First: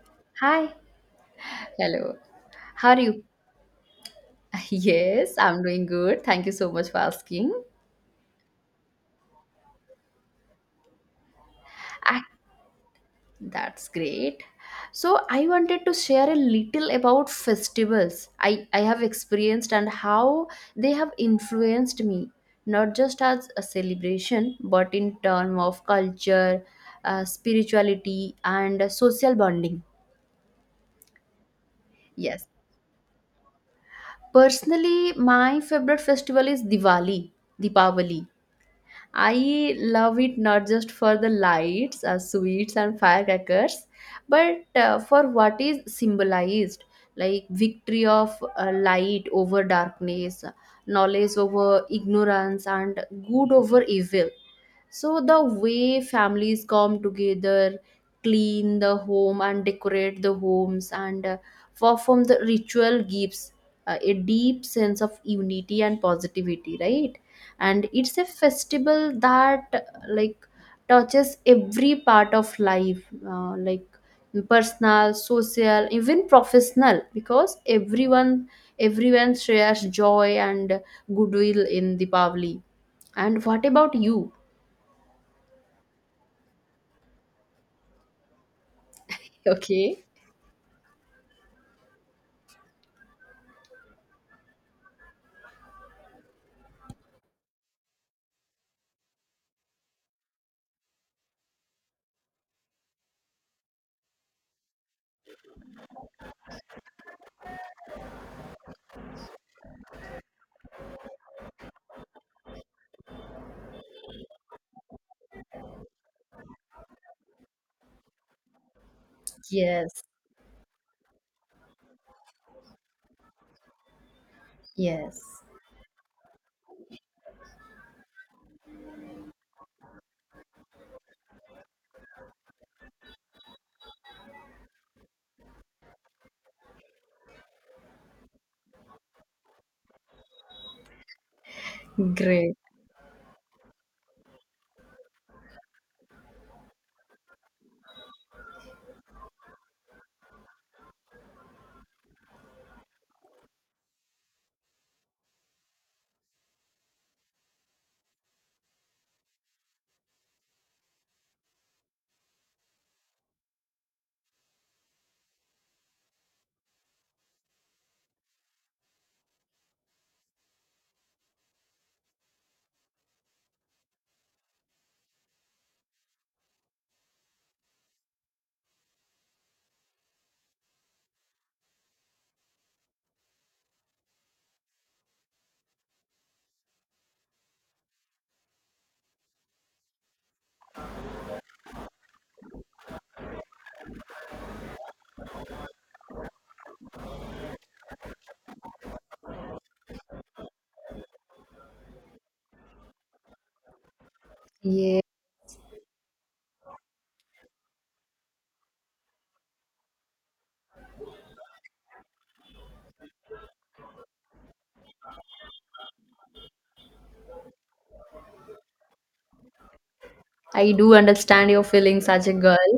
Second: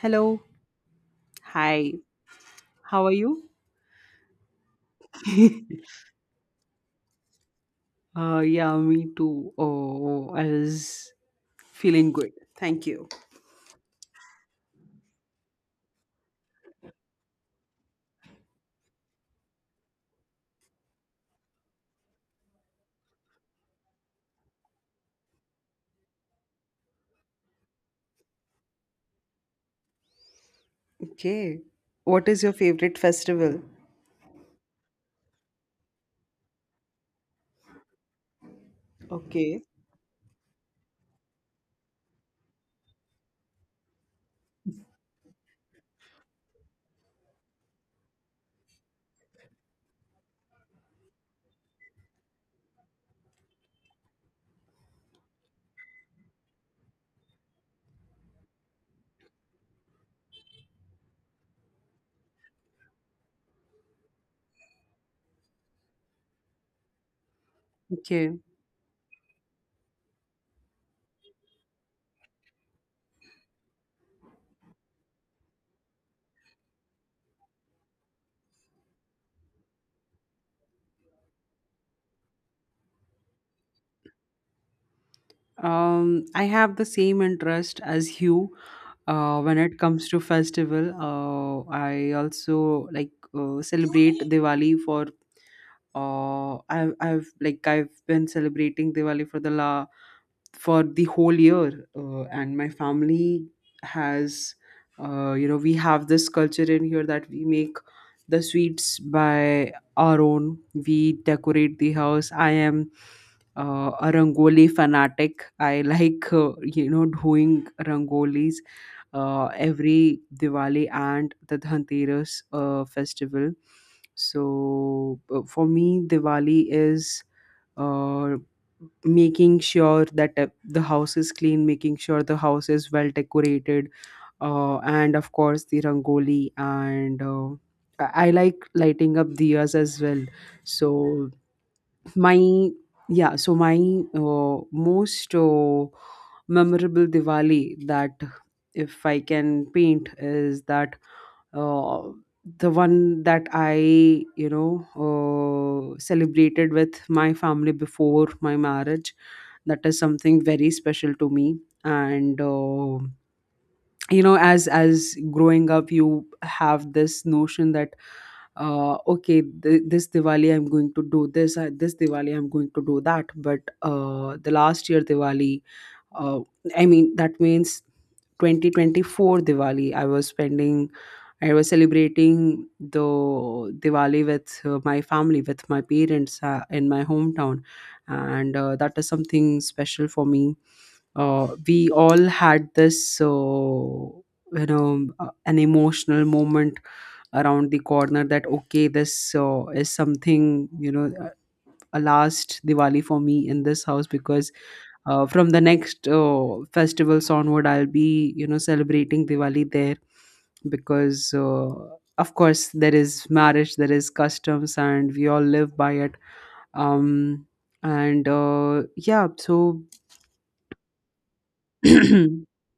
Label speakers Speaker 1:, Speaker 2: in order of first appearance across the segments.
Speaker 1: Hello.
Speaker 2: Hi.
Speaker 1: Hi,
Speaker 2: Hello. How are
Speaker 1: how are
Speaker 2: you?
Speaker 1: you?
Speaker 2: Yes, I'm doing good. Thank you so much for asking.
Speaker 1: Yeah, me too. Oh, I was feeling
Speaker 2: Ah,
Speaker 1: good. Thank you.
Speaker 2: that's great. So I wanted to share a little about festivals I have experienced and how they have influenced me, not just as a celebration, but in term of culture, spirituality, and social bonding.
Speaker 1: Okay. What is
Speaker 2: Yes.
Speaker 1: your favorite festival?
Speaker 2: Personally, my favorite festival is Diwali, Deepavali.
Speaker 1: Okay.
Speaker 2: I love it not just for the lights, sweets, and firecrackers, but for what is symbolized like victory of light over darkness, knowledge over ignorance, and good over evil. So the way families come together, clean the home and decorate the homes and perform the ritual gives a deep sense of unity and positivity, right? And it's a
Speaker 1: Okay.
Speaker 2: festival that like touches every part of life, like personal, social, even professional, because everyone shares joy and goodwill in Deepavali. And what about you?
Speaker 1: I have the same interest as you. When it
Speaker 2: Okay.
Speaker 1: comes to festival, I also like celebrate Diwali for. I've been celebrating Diwali for the la for the whole year, and my family has, you know, we have this culture in here that we make the sweets by our own, we decorate the house. I am a rangoli fanatic. I like, you know, doing rangolis
Speaker 2: Yes.
Speaker 1: every Diwali and the Dhanteras festival. So
Speaker 2: Yes.
Speaker 1: for me, Diwali is uh, making sure that the house is clean, making sure the house is well decorated, and of course the rangoli and. I like lighting up diyas as well. So
Speaker 2: Great.
Speaker 1: my yeah so my most memorable diwali that, if I can paint, is that uh, the one that I, you know, celebrated with my family before my marriage. That is something very special to me. And you know, as growing up, you have this notion that okay, this diwali I'm going to do this, this diwali I'm going to do that. But the last year diwali, uh, I mean, that means 2024 diwali. I was celebrating the Diwali with my family, with my parents in my hometown, and that is something special for me. We all had this, you know, an emotional moment around the corner that okay, this is something, you know, a last Diwali for me in this house, because
Speaker 2: Yeah.
Speaker 1: from the next festivals onward, I'll be, you know, celebrating Diwali there, because of course there is marriage, there is customs, and we all live by it. Um, and Yeah, so
Speaker 2: I do understand your feelings as a girl.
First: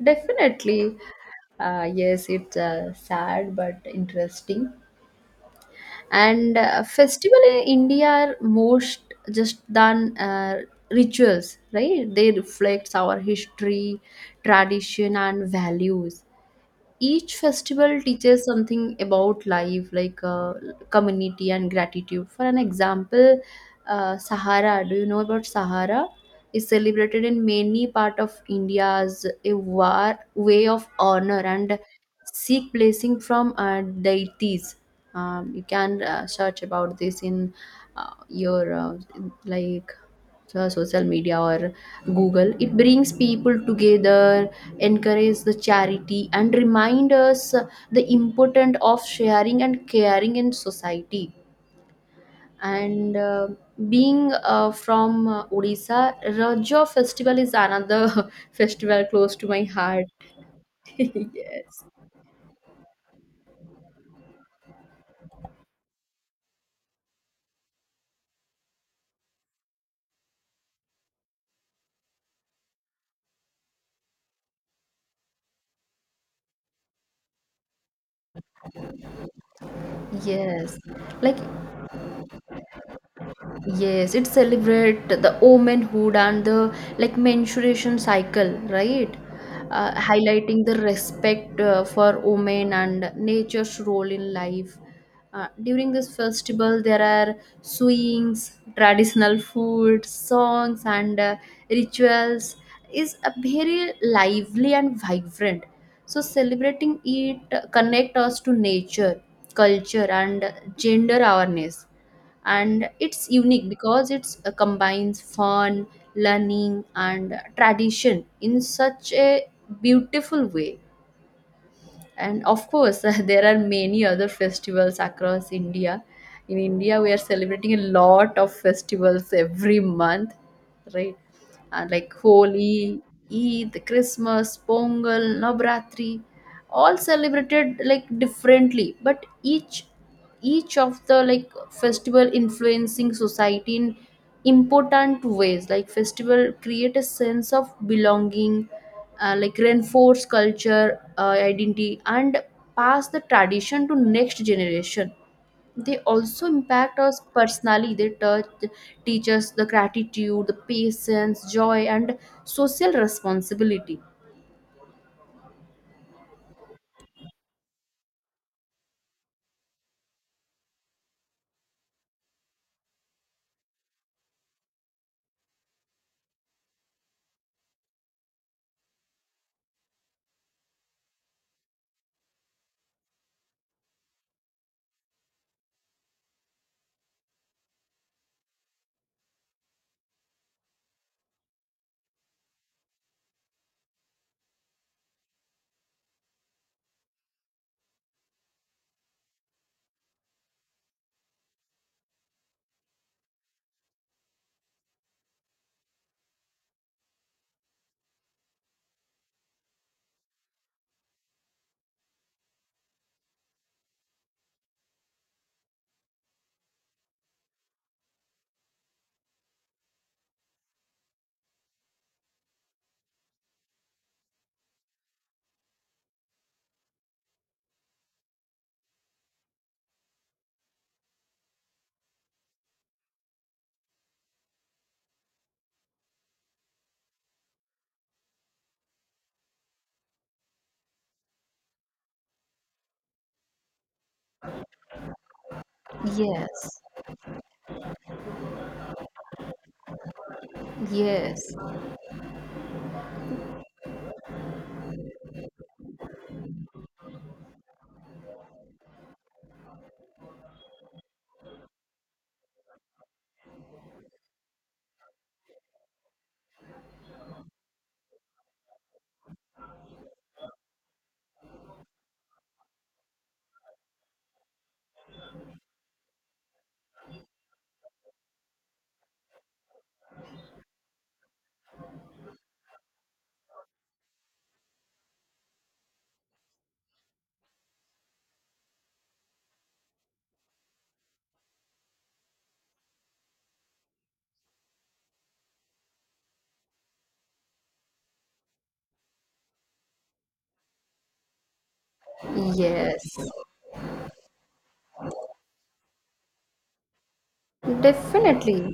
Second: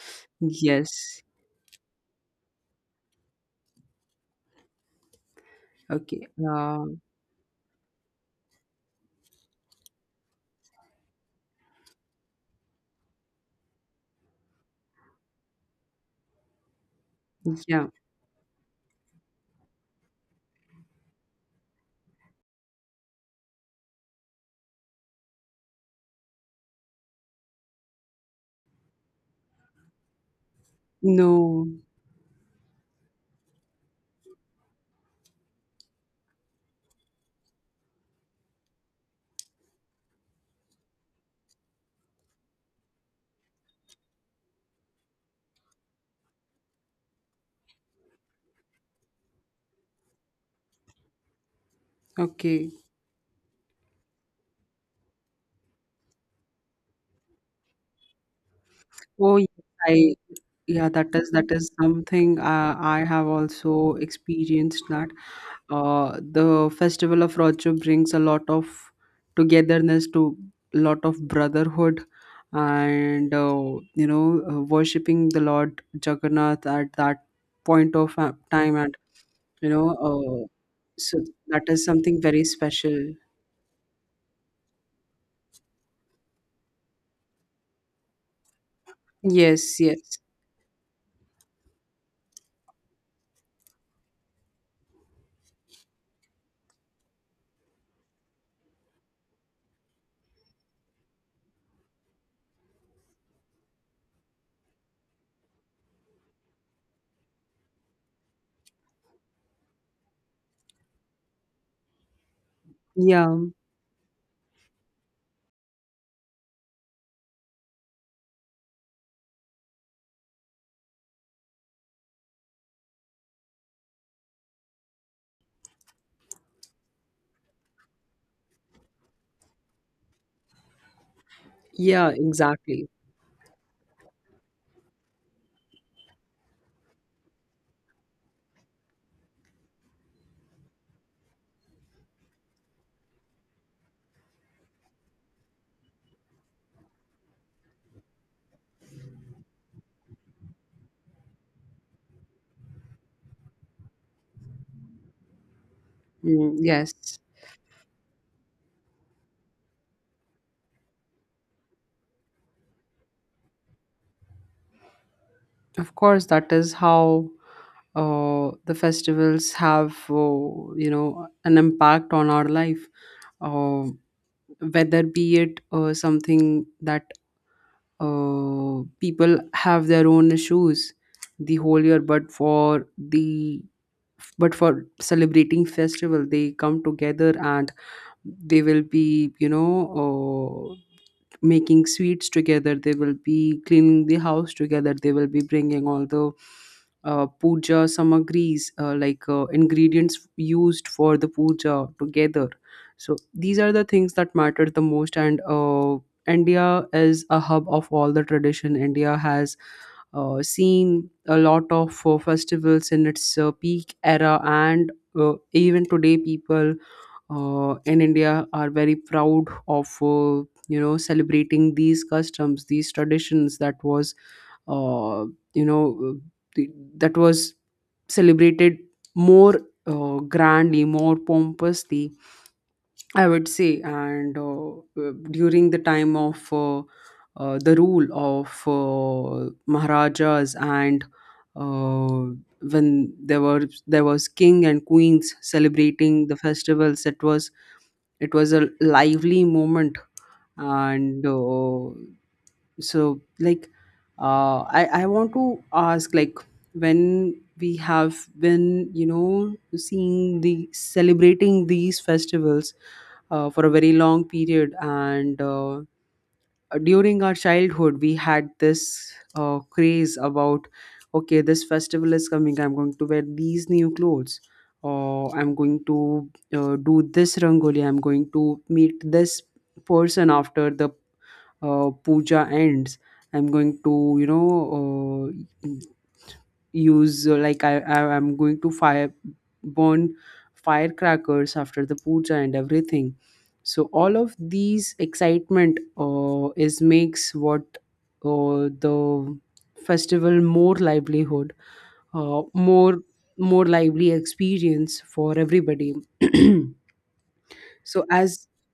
Speaker 2: Definitely.
Speaker 1: yes,
Speaker 2: Yes, it's sad but interesting.
Speaker 1: okay,
Speaker 2: And
Speaker 1: uh,
Speaker 2: festival in India are most just than rituals, right? They reflects our history, tradition, and values. Each
Speaker 1: yeah,
Speaker 2: festival teaches something about life like community and gratitude. For an example, sahara, do you know about sahara? Is celebrated in many part of India as a war, way of honor
Speaker 1: no,
Speaker 2: and seek blessing from deities. You can search about this in your like social media or Google. It brings people together, encourage the charity and remind us the importance of sharing and caring in society.
Speaker 1: okay.
Speaker 2: And being from Odisha, raja festival is another festival close
Speaker 1: Oh, yes,
Speaker 2: to my
Speaker 1: I
Speaker 2: heart.
Speaker 1: Yeah, that is
Speaker 2: Yes.
Speaker 1: something I have also experienced. That the festival of Rojo brings a lot of togetherness, to a lot of brotherhood, and worshipping the Lord Jagannath at that point of time. And you know uh,
Speaker 2: Yes.
Speaker 1: so
Speaker 2: Like,
Speaker 1: that is something very special.
Speaker 2: yes, it celebrate the womanhood and the like menstruation cycle, right?
Speaker 1: Yes, yes.
Speaker 2: Highlighting the respect for women and nature's role in life. During this festival, there are swings, traditional food, songs, and rituals. Is a very lively and vibrant. So celebrating it connect us to nature, culture, and gender awareness, and it's
Speaker 1: Yeah,
Speaker 2: unique because it's combines fun, learning and tradition in such a beautiful way. And of course there are many other festivals across India. In India we are celebrating a lot of festivals every month, right?
Speaker 1: yeah,
Speaker 2: Like
Speaker 1: exactly.
Speaker 2: Holi, Eid, Christmas, Pongal, Navratri, all celebrated like differently, but each of the like festival influencing society in important ways. Like festival create a sense of belonging, like reinforce culture identity and pass the tradition to next generation. They also
Speaker 1: Mm,
Speaker 2: impact
Speaker 1: yes.
Speaker 2: us personally. They touch, teach us the gratitude, the patience, joy and social responsibility.
Speaker 1: Of course, that is how the festivals have, you know, an impact on our life. Uh, Whether be it something that people have their own issues the whole year, but for the but for celebrating festival, they come together and they will be, you know, making sweets together, they will be cleaning the house together, they will be bringing all the puja samagris, like, ingredients used for the puja together. So these are the things that matter the most. And india is a hub of all the tradition. India has seen a lot of festivals in its peak era. And uh, even today, people in India are very proud of you know, celebrating these customs, these traditions that was uh, you know th- that was celebrated more grandly, more pompously, I would say. And during the time of, the rule of Maharajas. And uh, when there was king and queens celebrating the
Speaker 2: Yes.
Speaker 1: festivals, it was a lively moment. And
Speaker 2: Yes.
Speaker 1: so, I want to ask, like, when we have been, you know, seeing the celebrating these festivals for a very long period. And during our childhood, we had this craze about, okay, this festival is coming, I'm going to wear these new clothes, or I'm going to do this rangoli, I'm going to meet this person after the puja ends. I'm going to, you know, uh, use like I I'm going to fire burn firecrackers after the puja and everything. So all of these excitement is makes what uh, the festival more livelihood, uh, more
Speaker 2: Yes.
Speaker 1: more lively experience for everybody. So as
Speaker 2: Definitely.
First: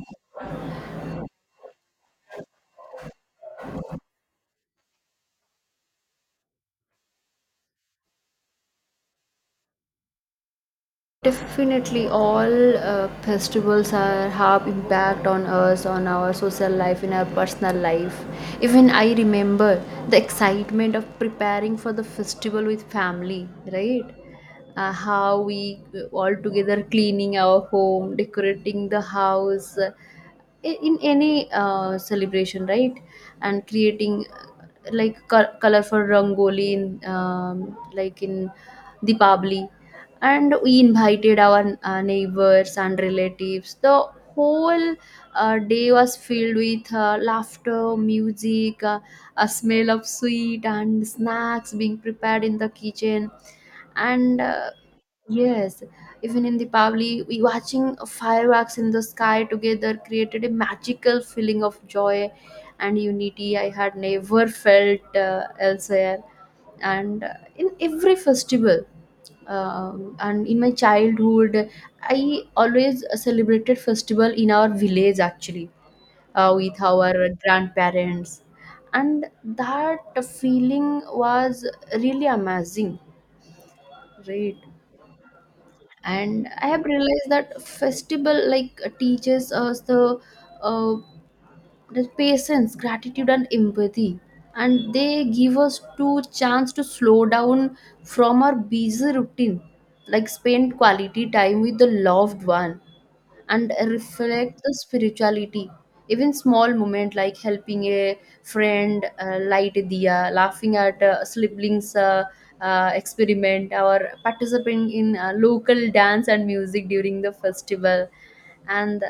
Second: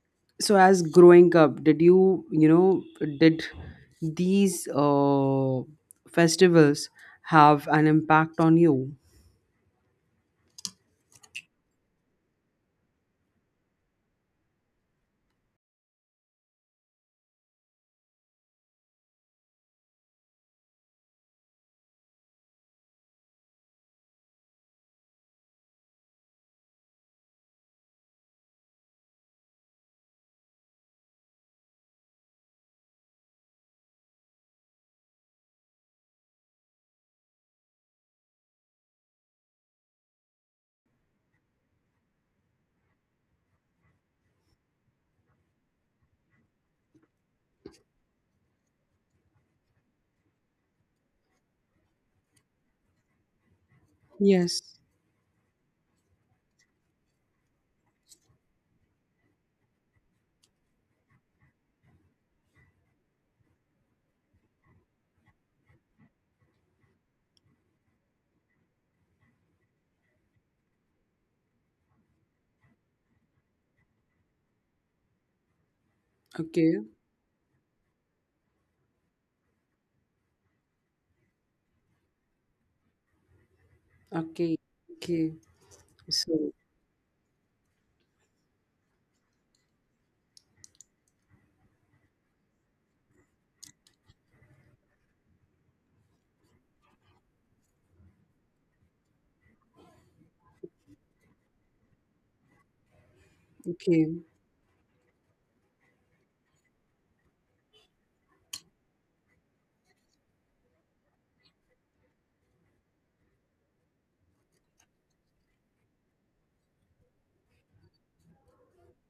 Speaker 1: growing up, did you, you know, did these festivals have an impact on you?
Speaker 2: Definitely, all festivals are have impact on us, on our social life, in our personal life. Even I remember the excitement of preparing for the festival with family, right? How we all together cleaning our home, decorating the house, in any celebration, right? And creating like colorful rangoli in like in Deepavali, and we invited our neighbors and relatives. The whole day was filled with laughter, music, a smell of sweet and snacks being prepared in the kitchen. And
Speaker 1: Yes.
Speaker 2: yes, even in Deepavali, we watching fireworks in the sky together created a magical feeling of joy and unity I had never felt elsewhere. And in every festival, and in my childhood, I always celebrated festival in our village actually
Speaker 1: Okay.
Speaker 2: with our grandparents, and that feeling was really amazing,
Speaker 1: Okay.
Speaker 2: right?
Speaker 1: Okay.
Speaker 2: And
Speaker 1: So
Speaker 2: I have realized that festival like teaches us uh, the patience, gratitude and empathy, and they give us two chance to slow down from our busy routine, like spend quality time with the loved one and
Speaker 1: okay.
Speaker 2: reflect the spirituality. Even small moment like helping a friend light a diya, laughing at a sibling's experiment, or participating in local dance and music during the festival and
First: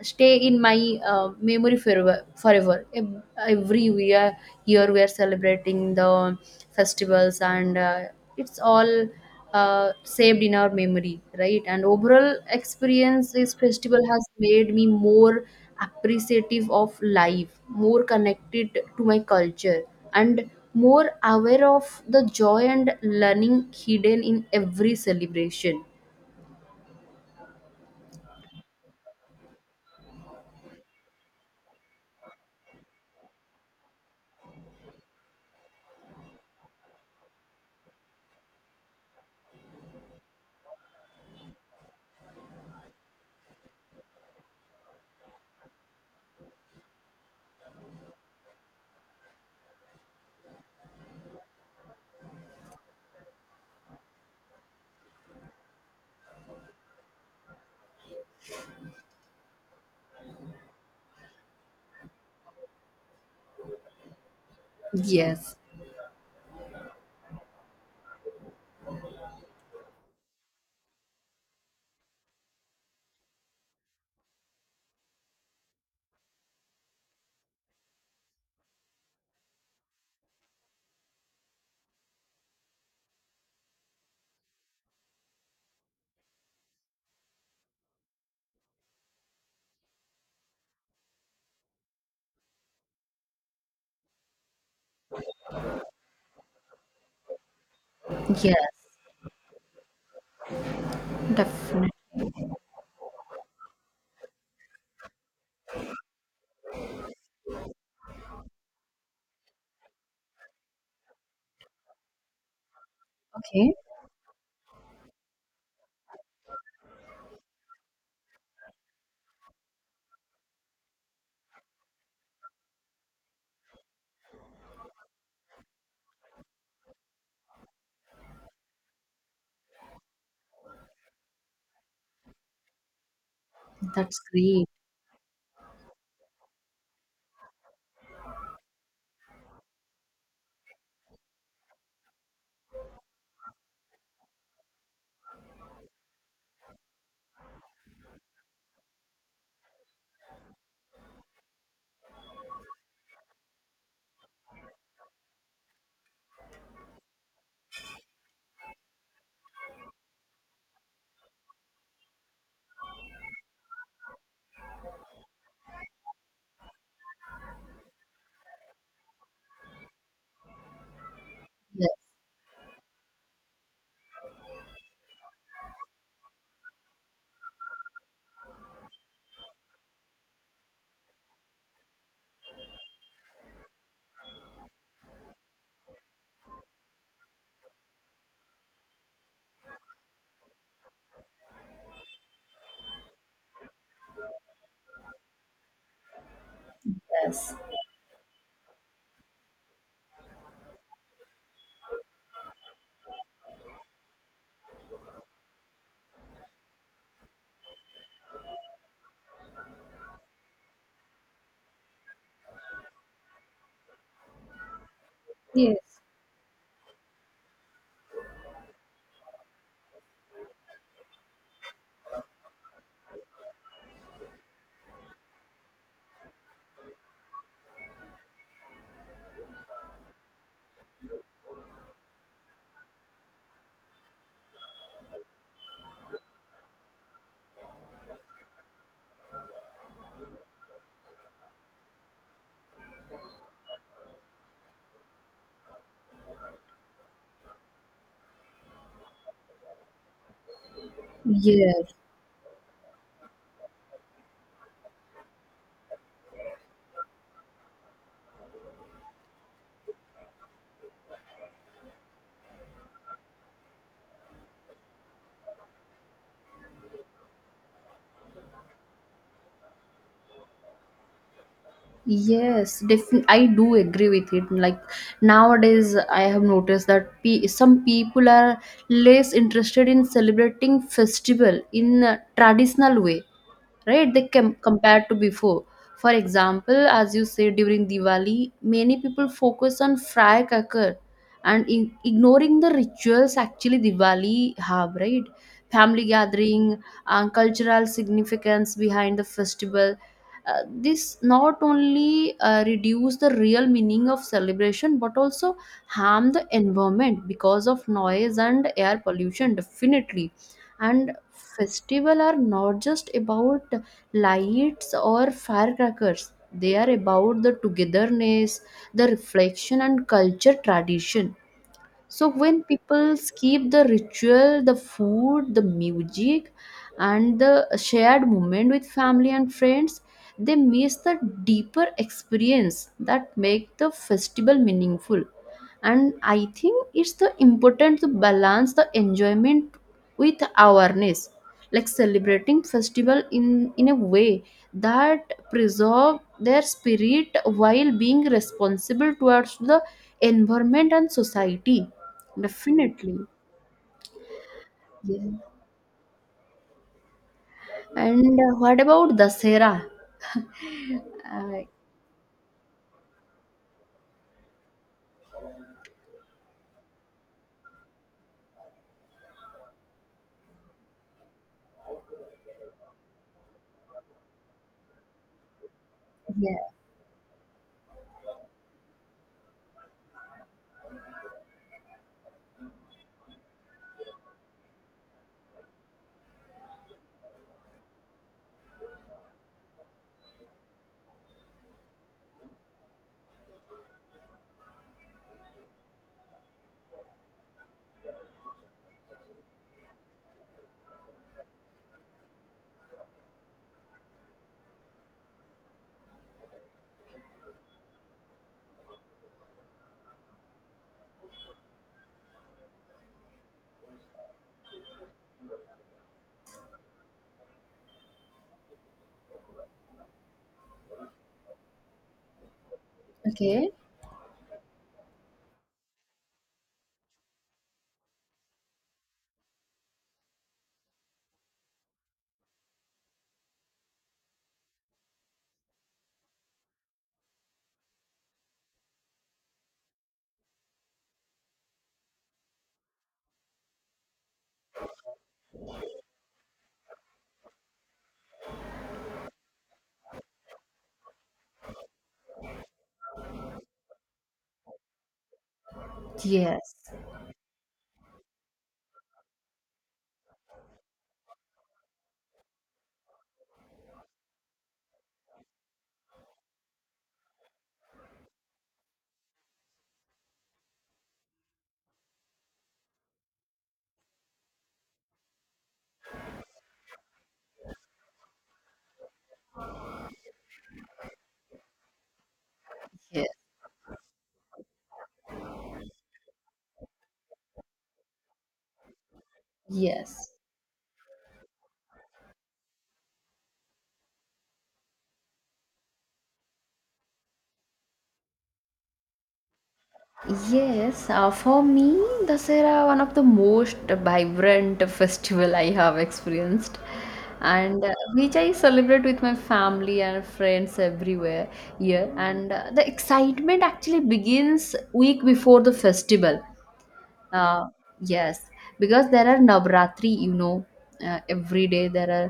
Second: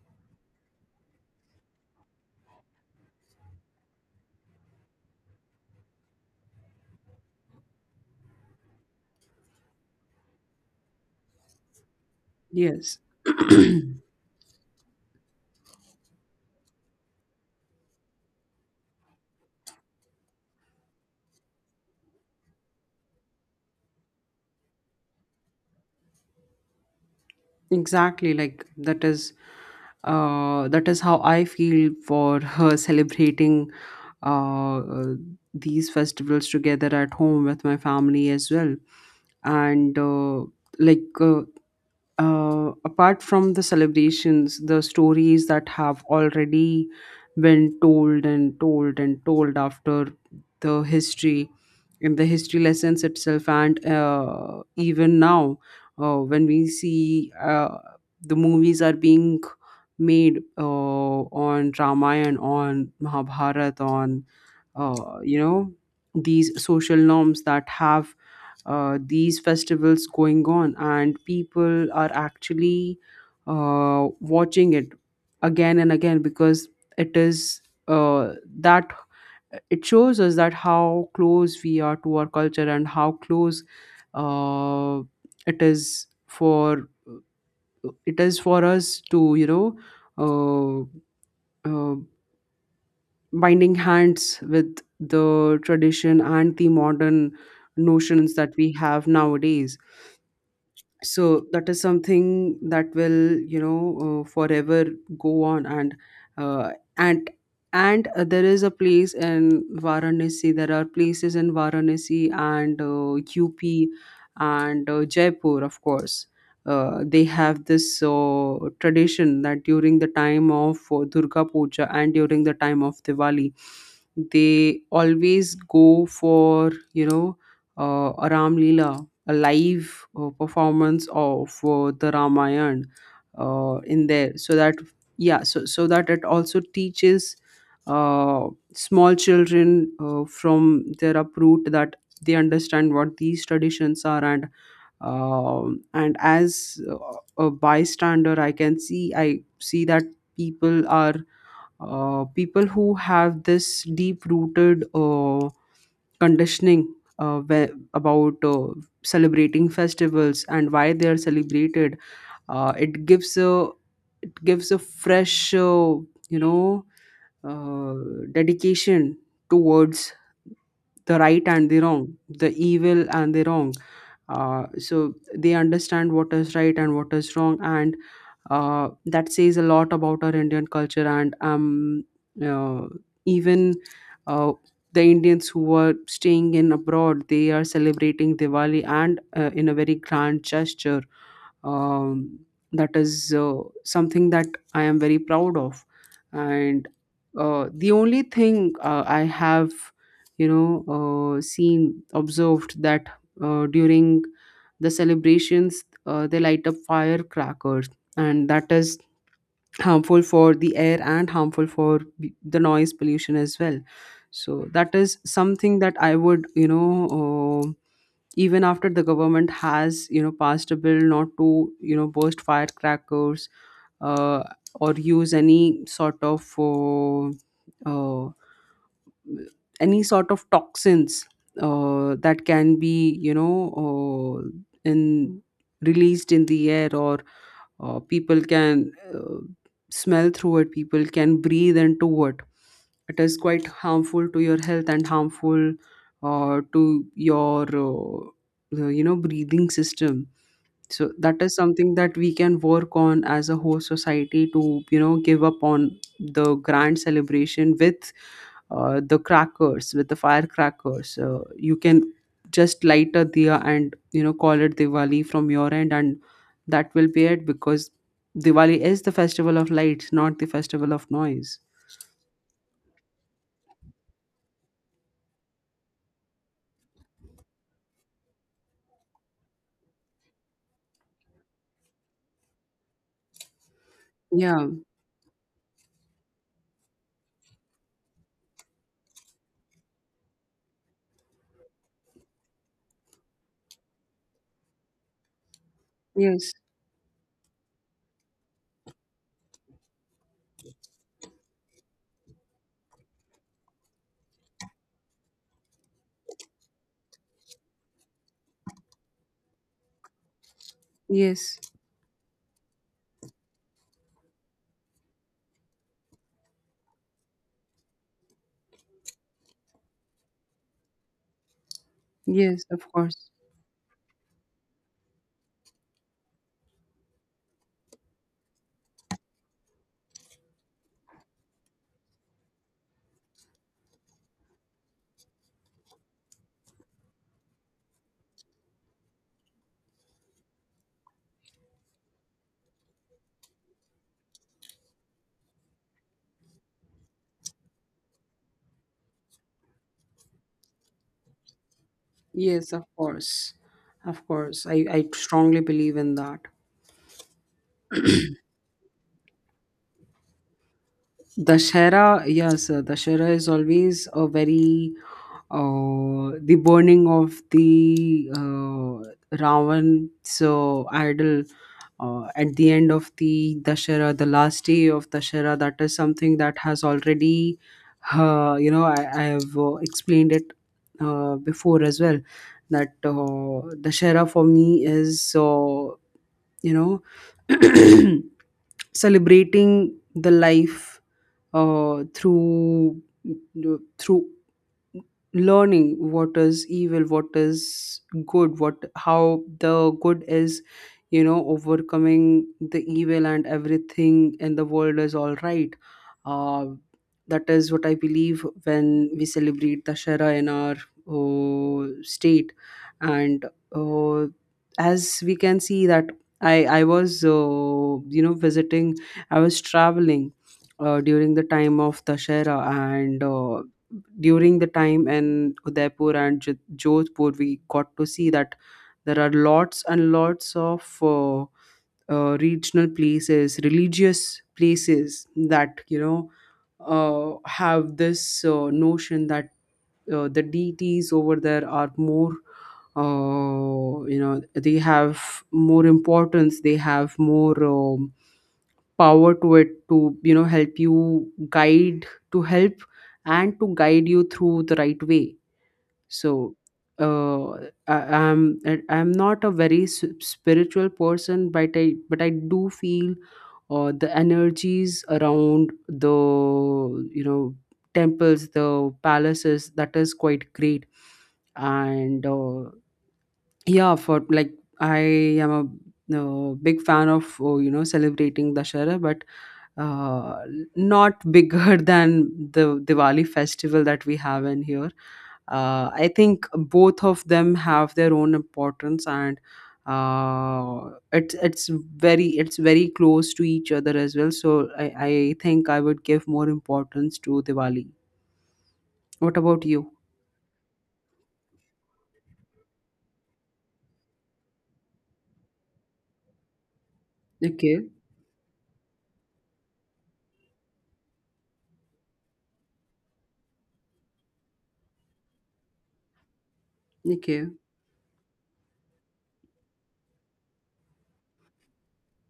Speaker 2: stay in my memory forever. Forever. Every year, year we are celebrating the festivals, and it's all saved in our memory, right? And overall
Speaker 1: Yes.
Speaker 2: experience, this festival has made me more appreciative of life, more connected to my culture, and more aware of the joy and learning hidden in every celebration.
Speaker 1: Exactly. Like that is how I feel for her, celebrating, uh, uh, these festivals together at home with my family as well. And like uh, apart from the celebrations, the stories that have already been told and told and told after the history, in the history lessons itself. And even now, when we see the movies are being made on Ramayana, on Mahabharata, on, uh, you
Speaker 2: Yes,
Speaker 1: know these social norms that have these festivals going on, and people are actually watching it again and again, because it is uh, that it shows us that how close we are to our culture, and how close uh, it is for us to, you know, uh, uh, binding hands with the tradition and the modern notions that we
Speaker 2: yes,
Speaker 1: have nowadays. So that is
Speaker 2: definitely.
Speaker 1: something that will, you know, forever go on. And uh, and there is a place in Varanasi, there are places in Varanasi and
Speaker 2: Okay,
Speaker 1: UP and Jaipur, of course. They have this tradition that during the time of Durga Puja and during the time of Diwali, they always go for, you know, a Ram Leela, a live performance of the Ramayana in
Speaker 2: that's
Speaker 1: there. So
Speaker 2: great.
Speaker 1: that, yeah, so that it also teaches uh, small children from their uproot, that they understand what these traditions are. And and as a bystander, I see that people are people who have this deep rooted conditioning about celebrating festivals and why they are celebrated, uh, it gives a it gives a fresh, you know uh, dedication towards the right and the
Speaker 2: Yes.
Speaker 1: wrong, the evil and the wrong. So they understand what is right and what is wrong. And that says a lot about our Indian culture. And uh, even uh, the Indians who are staying in abroad, they are celebrating Diwali and in a very grand gesture. Um, that is something that I am very proud of. And the only thing I have, you know, seen, observed, that during the celebrations they light up firecrackers, and that is harmful for the air, and harmful for the noise pollution as well. So that is something that
Speaker 2: Yes.
Speaker 1: I would, you know, uh, even after the government has, you know, passed a bill not to, you know, burst firecrackers, uh, or use uh, any sort of toxins that can be, you know, uh, in released in the air, or people can smell through it, people can breathe into it. It is quite harmful to your health, and harmful to your you know, breathing system. So that is something
Speaker 2: Yes,
Speaker 1: that we can work on as a whole society, to you know give up on the grand celebration with the crackers with the firecrackers. You can just light a diya and, you know, call it diwali from your end, and that will be it. Because diwali is the festival of lights, not the festival of noise.
Speaker 2: yes, yes. Definitely, I do agree with it. Like nowadays, I have noticed that some people are less interested in celebrating festival in a traditional way. Right, they can
Speaker 1: Yeah,
Speaker 2: compared to before. For example, as you say, during Diwali many people focus on firecracker and in, ignoring the rituals. Actually, Diwali have, right, family
Speaker 1: yes,
Speaker 2: gathering and cultural significance behind the festival. This not only reduce the real meaning of celebration but also harm the environment because of noise and air pollution, definitely. And
Speaker 1: yes.
Speaker 2: festival are not just about lights or firecrackers. They are about the togetherness, the reflection and culture tradition. So when
Speaker 1: Yes, of
Speaker 2: people
Speaker 1: course.
Speaker 2: keep the ritual, the food, the music and the shared moment with family and friends, they miss the deeper experience that make the festival meaningful. And I think it's the important to balance the enjoyment with awareness, like celebrating festival in a way that preserve their spirit while being responsible towards the environment and society.
Speaker 1: Yes, of
Speaker 2: Definitely.
Speaker 1: course. I
Speaker 2: Yeah.
Speaker 1: strongly believe in that.
Speaker 2: And what about Dasera? Uh,
Speaker 1: Dashera, yes, Dashera is always a very the burning of the Ravan, so idol at the end of the Dashera, the last day of Dashera. That is something
Speaker 2: yeah.
Speaker 1: that has already, you know, I have explained it before as well. That Dashera for me is, you know, celebrating the life uh, through through learning what is evil, what is good, what how the good is, you know, overcoming the evil, and everything in the world is all right. uh, that is what I believe when we celebrate dashera in our state. And uh, as we can see that, I was you know visiting I was traveling during the time of Dashera. And
Speaker 2: Okay.
Speaker 1: during the time in Udaipur and Jodhpur, we got to see that there are lots and lots of regional places, religious places, that you know have this notion that the deities over there are more. You know, they have more importance, they have more, power to it, to you know help you guide to help and to guide you through the right way. So
Speaker 2: Yes.
Speaker 1: uh, I'm not a very spiritual person, but I do feel the energies around the, you know, temples, the palaces. That is quite great. And yeah, for like I am a big fan of you know, celebrating Dashara, but uh, not bigger than the
Speaker 2: Yes.
Speaker 1: Diwali festival that we have in here. I think both of them have their own importance, and
Speaker 2: Yes.
Speaker 1: uh, it's it's it's very close to each other as well. So I think I would give more importance to Diwali. What about you?
Speaker 2: Yes. For me, Dasera one of the most vibrant festival I have experienced,
Speaker 1: Okay,
Speaker 2: and which I celebrate with my family and friends everywhere here. And the excitement actually begins week before the festival.
Speaker 1: okay.
Speaker 2: Uh, yes, because there are Navratri, you know, every day there are,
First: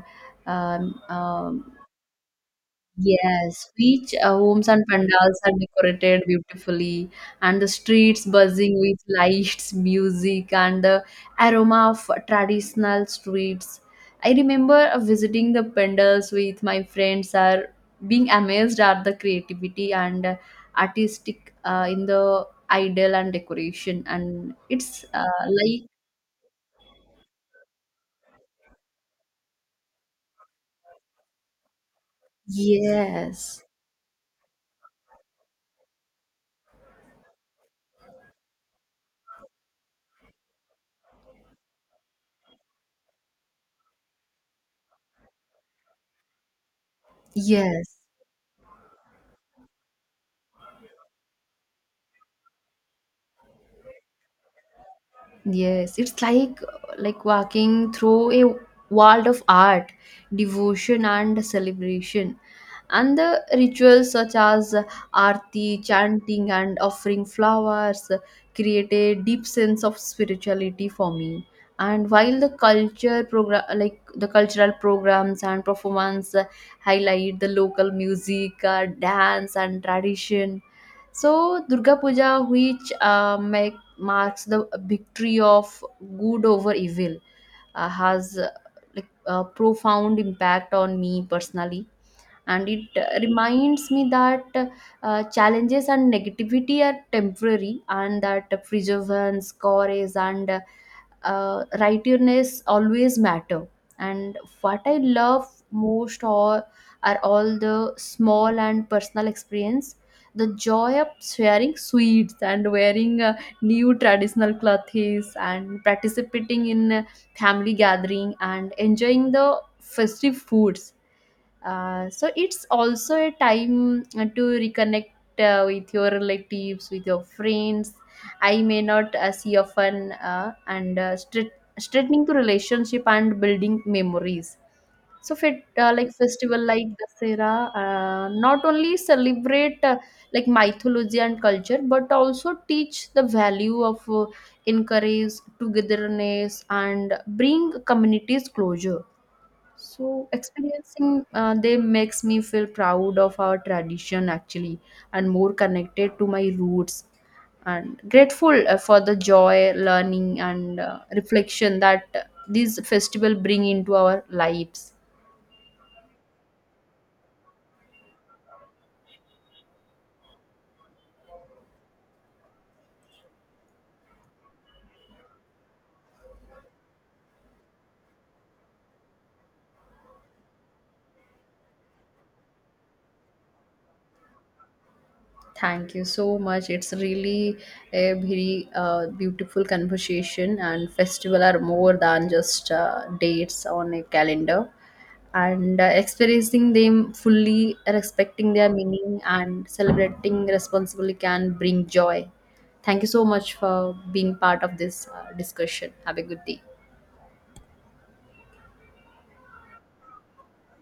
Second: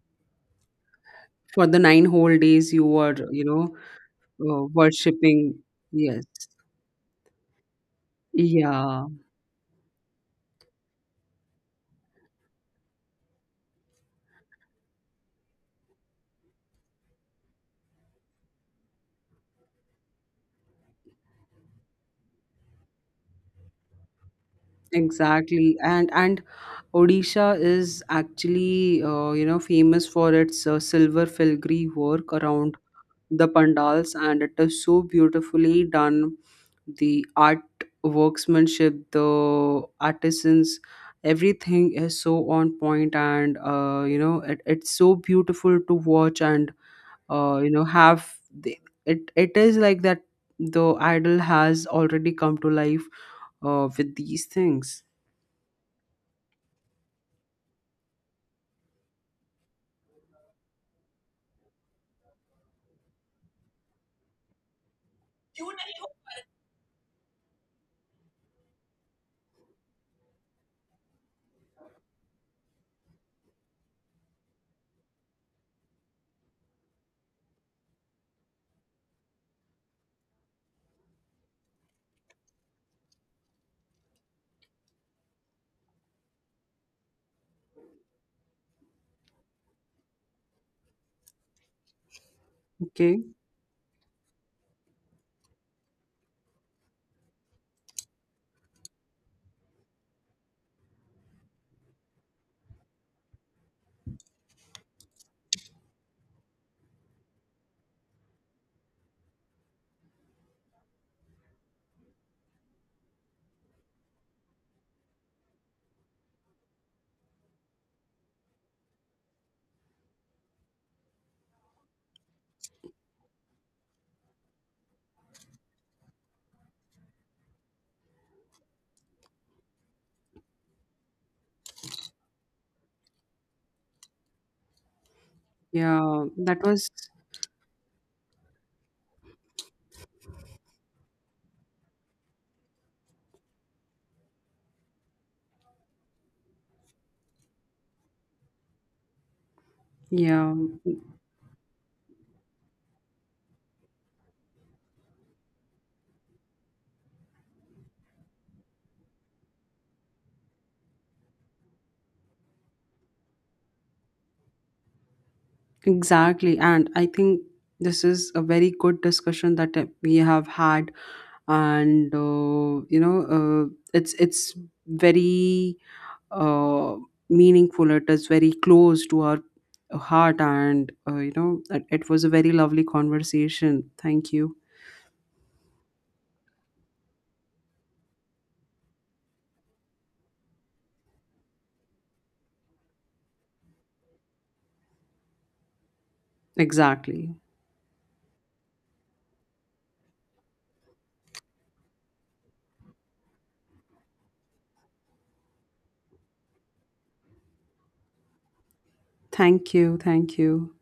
Speaker 1: For the 9 whole days, you were, you
Speaker 2: yes,
Speaker 1: know,
Speaker 2: which homes and pandals are
Speaker 1: worshipping.
Speaker 2: decorated
Speaker 1: Yes.
Speaker 2: beautifully, and the streets buzzing with
Speaker 1: Yeah,
Speaker 2: lights, music, and the aroma of traditional streets. I remember visiting the pandals with my friends, are being amazed at the creativity and artistic in the idol and decoration, and it's
Speaker 1: exactly.
Speaker 2: like
Speaker 1: And Odisha is actually, you know, famous for its silver filigree work around the
Speaker 2: yes.
Speaker 1: pandals, and it is so beautifully done. The art worksmanship, the artisans, everything is so on point. And you know, it's so beautiful to watch. And you know,
Speaker 2: Yes.
Speaker 1: have the, it. It is like that. The idol has already come to life with these things.
Speaker 2: Yes. It's like walking through a world of art, devotion and celebration. And the rituals such as arti, chanting and offering flowers create a deep sense of spirituality for me. And while the culture program like the cultural programs and performance highlight the local music, dance and tradition. So Durga Puja, which marks the victory of good over evil, has like a profound impact on me personally, and it
Speaker 1: Okay,
Speaker 2: reminds me that challenges and negativity are temporary, and that perseverance, courage, and rightness always matter. And what I love most or are all the small and personal experience, the joy of sharing sweets and wearing new traditional clothes and participating in family gathering and enjoying the festive foods. So it's also a time to reconnect with your relatives, with your friends I may not see often, and straightening the relationship and building memories. So fit like
Speaker 1: yeah, that
Speaker 2: festival like
Speaker 1: was.
Speaker 2: Dasera not only celebrate like mythology and culture but also teach the value of, encourage togetherness and bring communities closure. So
Speaker 1: Yeah,
Speaker 2: experiencing them makes me feel proud of our tradition actually, and more connected to my roots, and grateful for the joy, learning, and reflection that these festival bring into our lives.
Speaker 1: exactly. And I think this is a very good discussion that we have had. And you know, it's very uh, meaningful. It is very close to our heart. And you know, it was a very lovely conversation. Thank you.
Speaker 2: Thank you so much. It's really a very beautiful conversation, and festival are more than just dates on a calendar. And experiencing them
Speaker 1: Exactly.
Speaker 2: fully, respecting their meaning, and celebrating responsibly can bring joy. Thank you so much for being part of this discussion. Have a good day.
Speaker 1: Thank you. Thank you.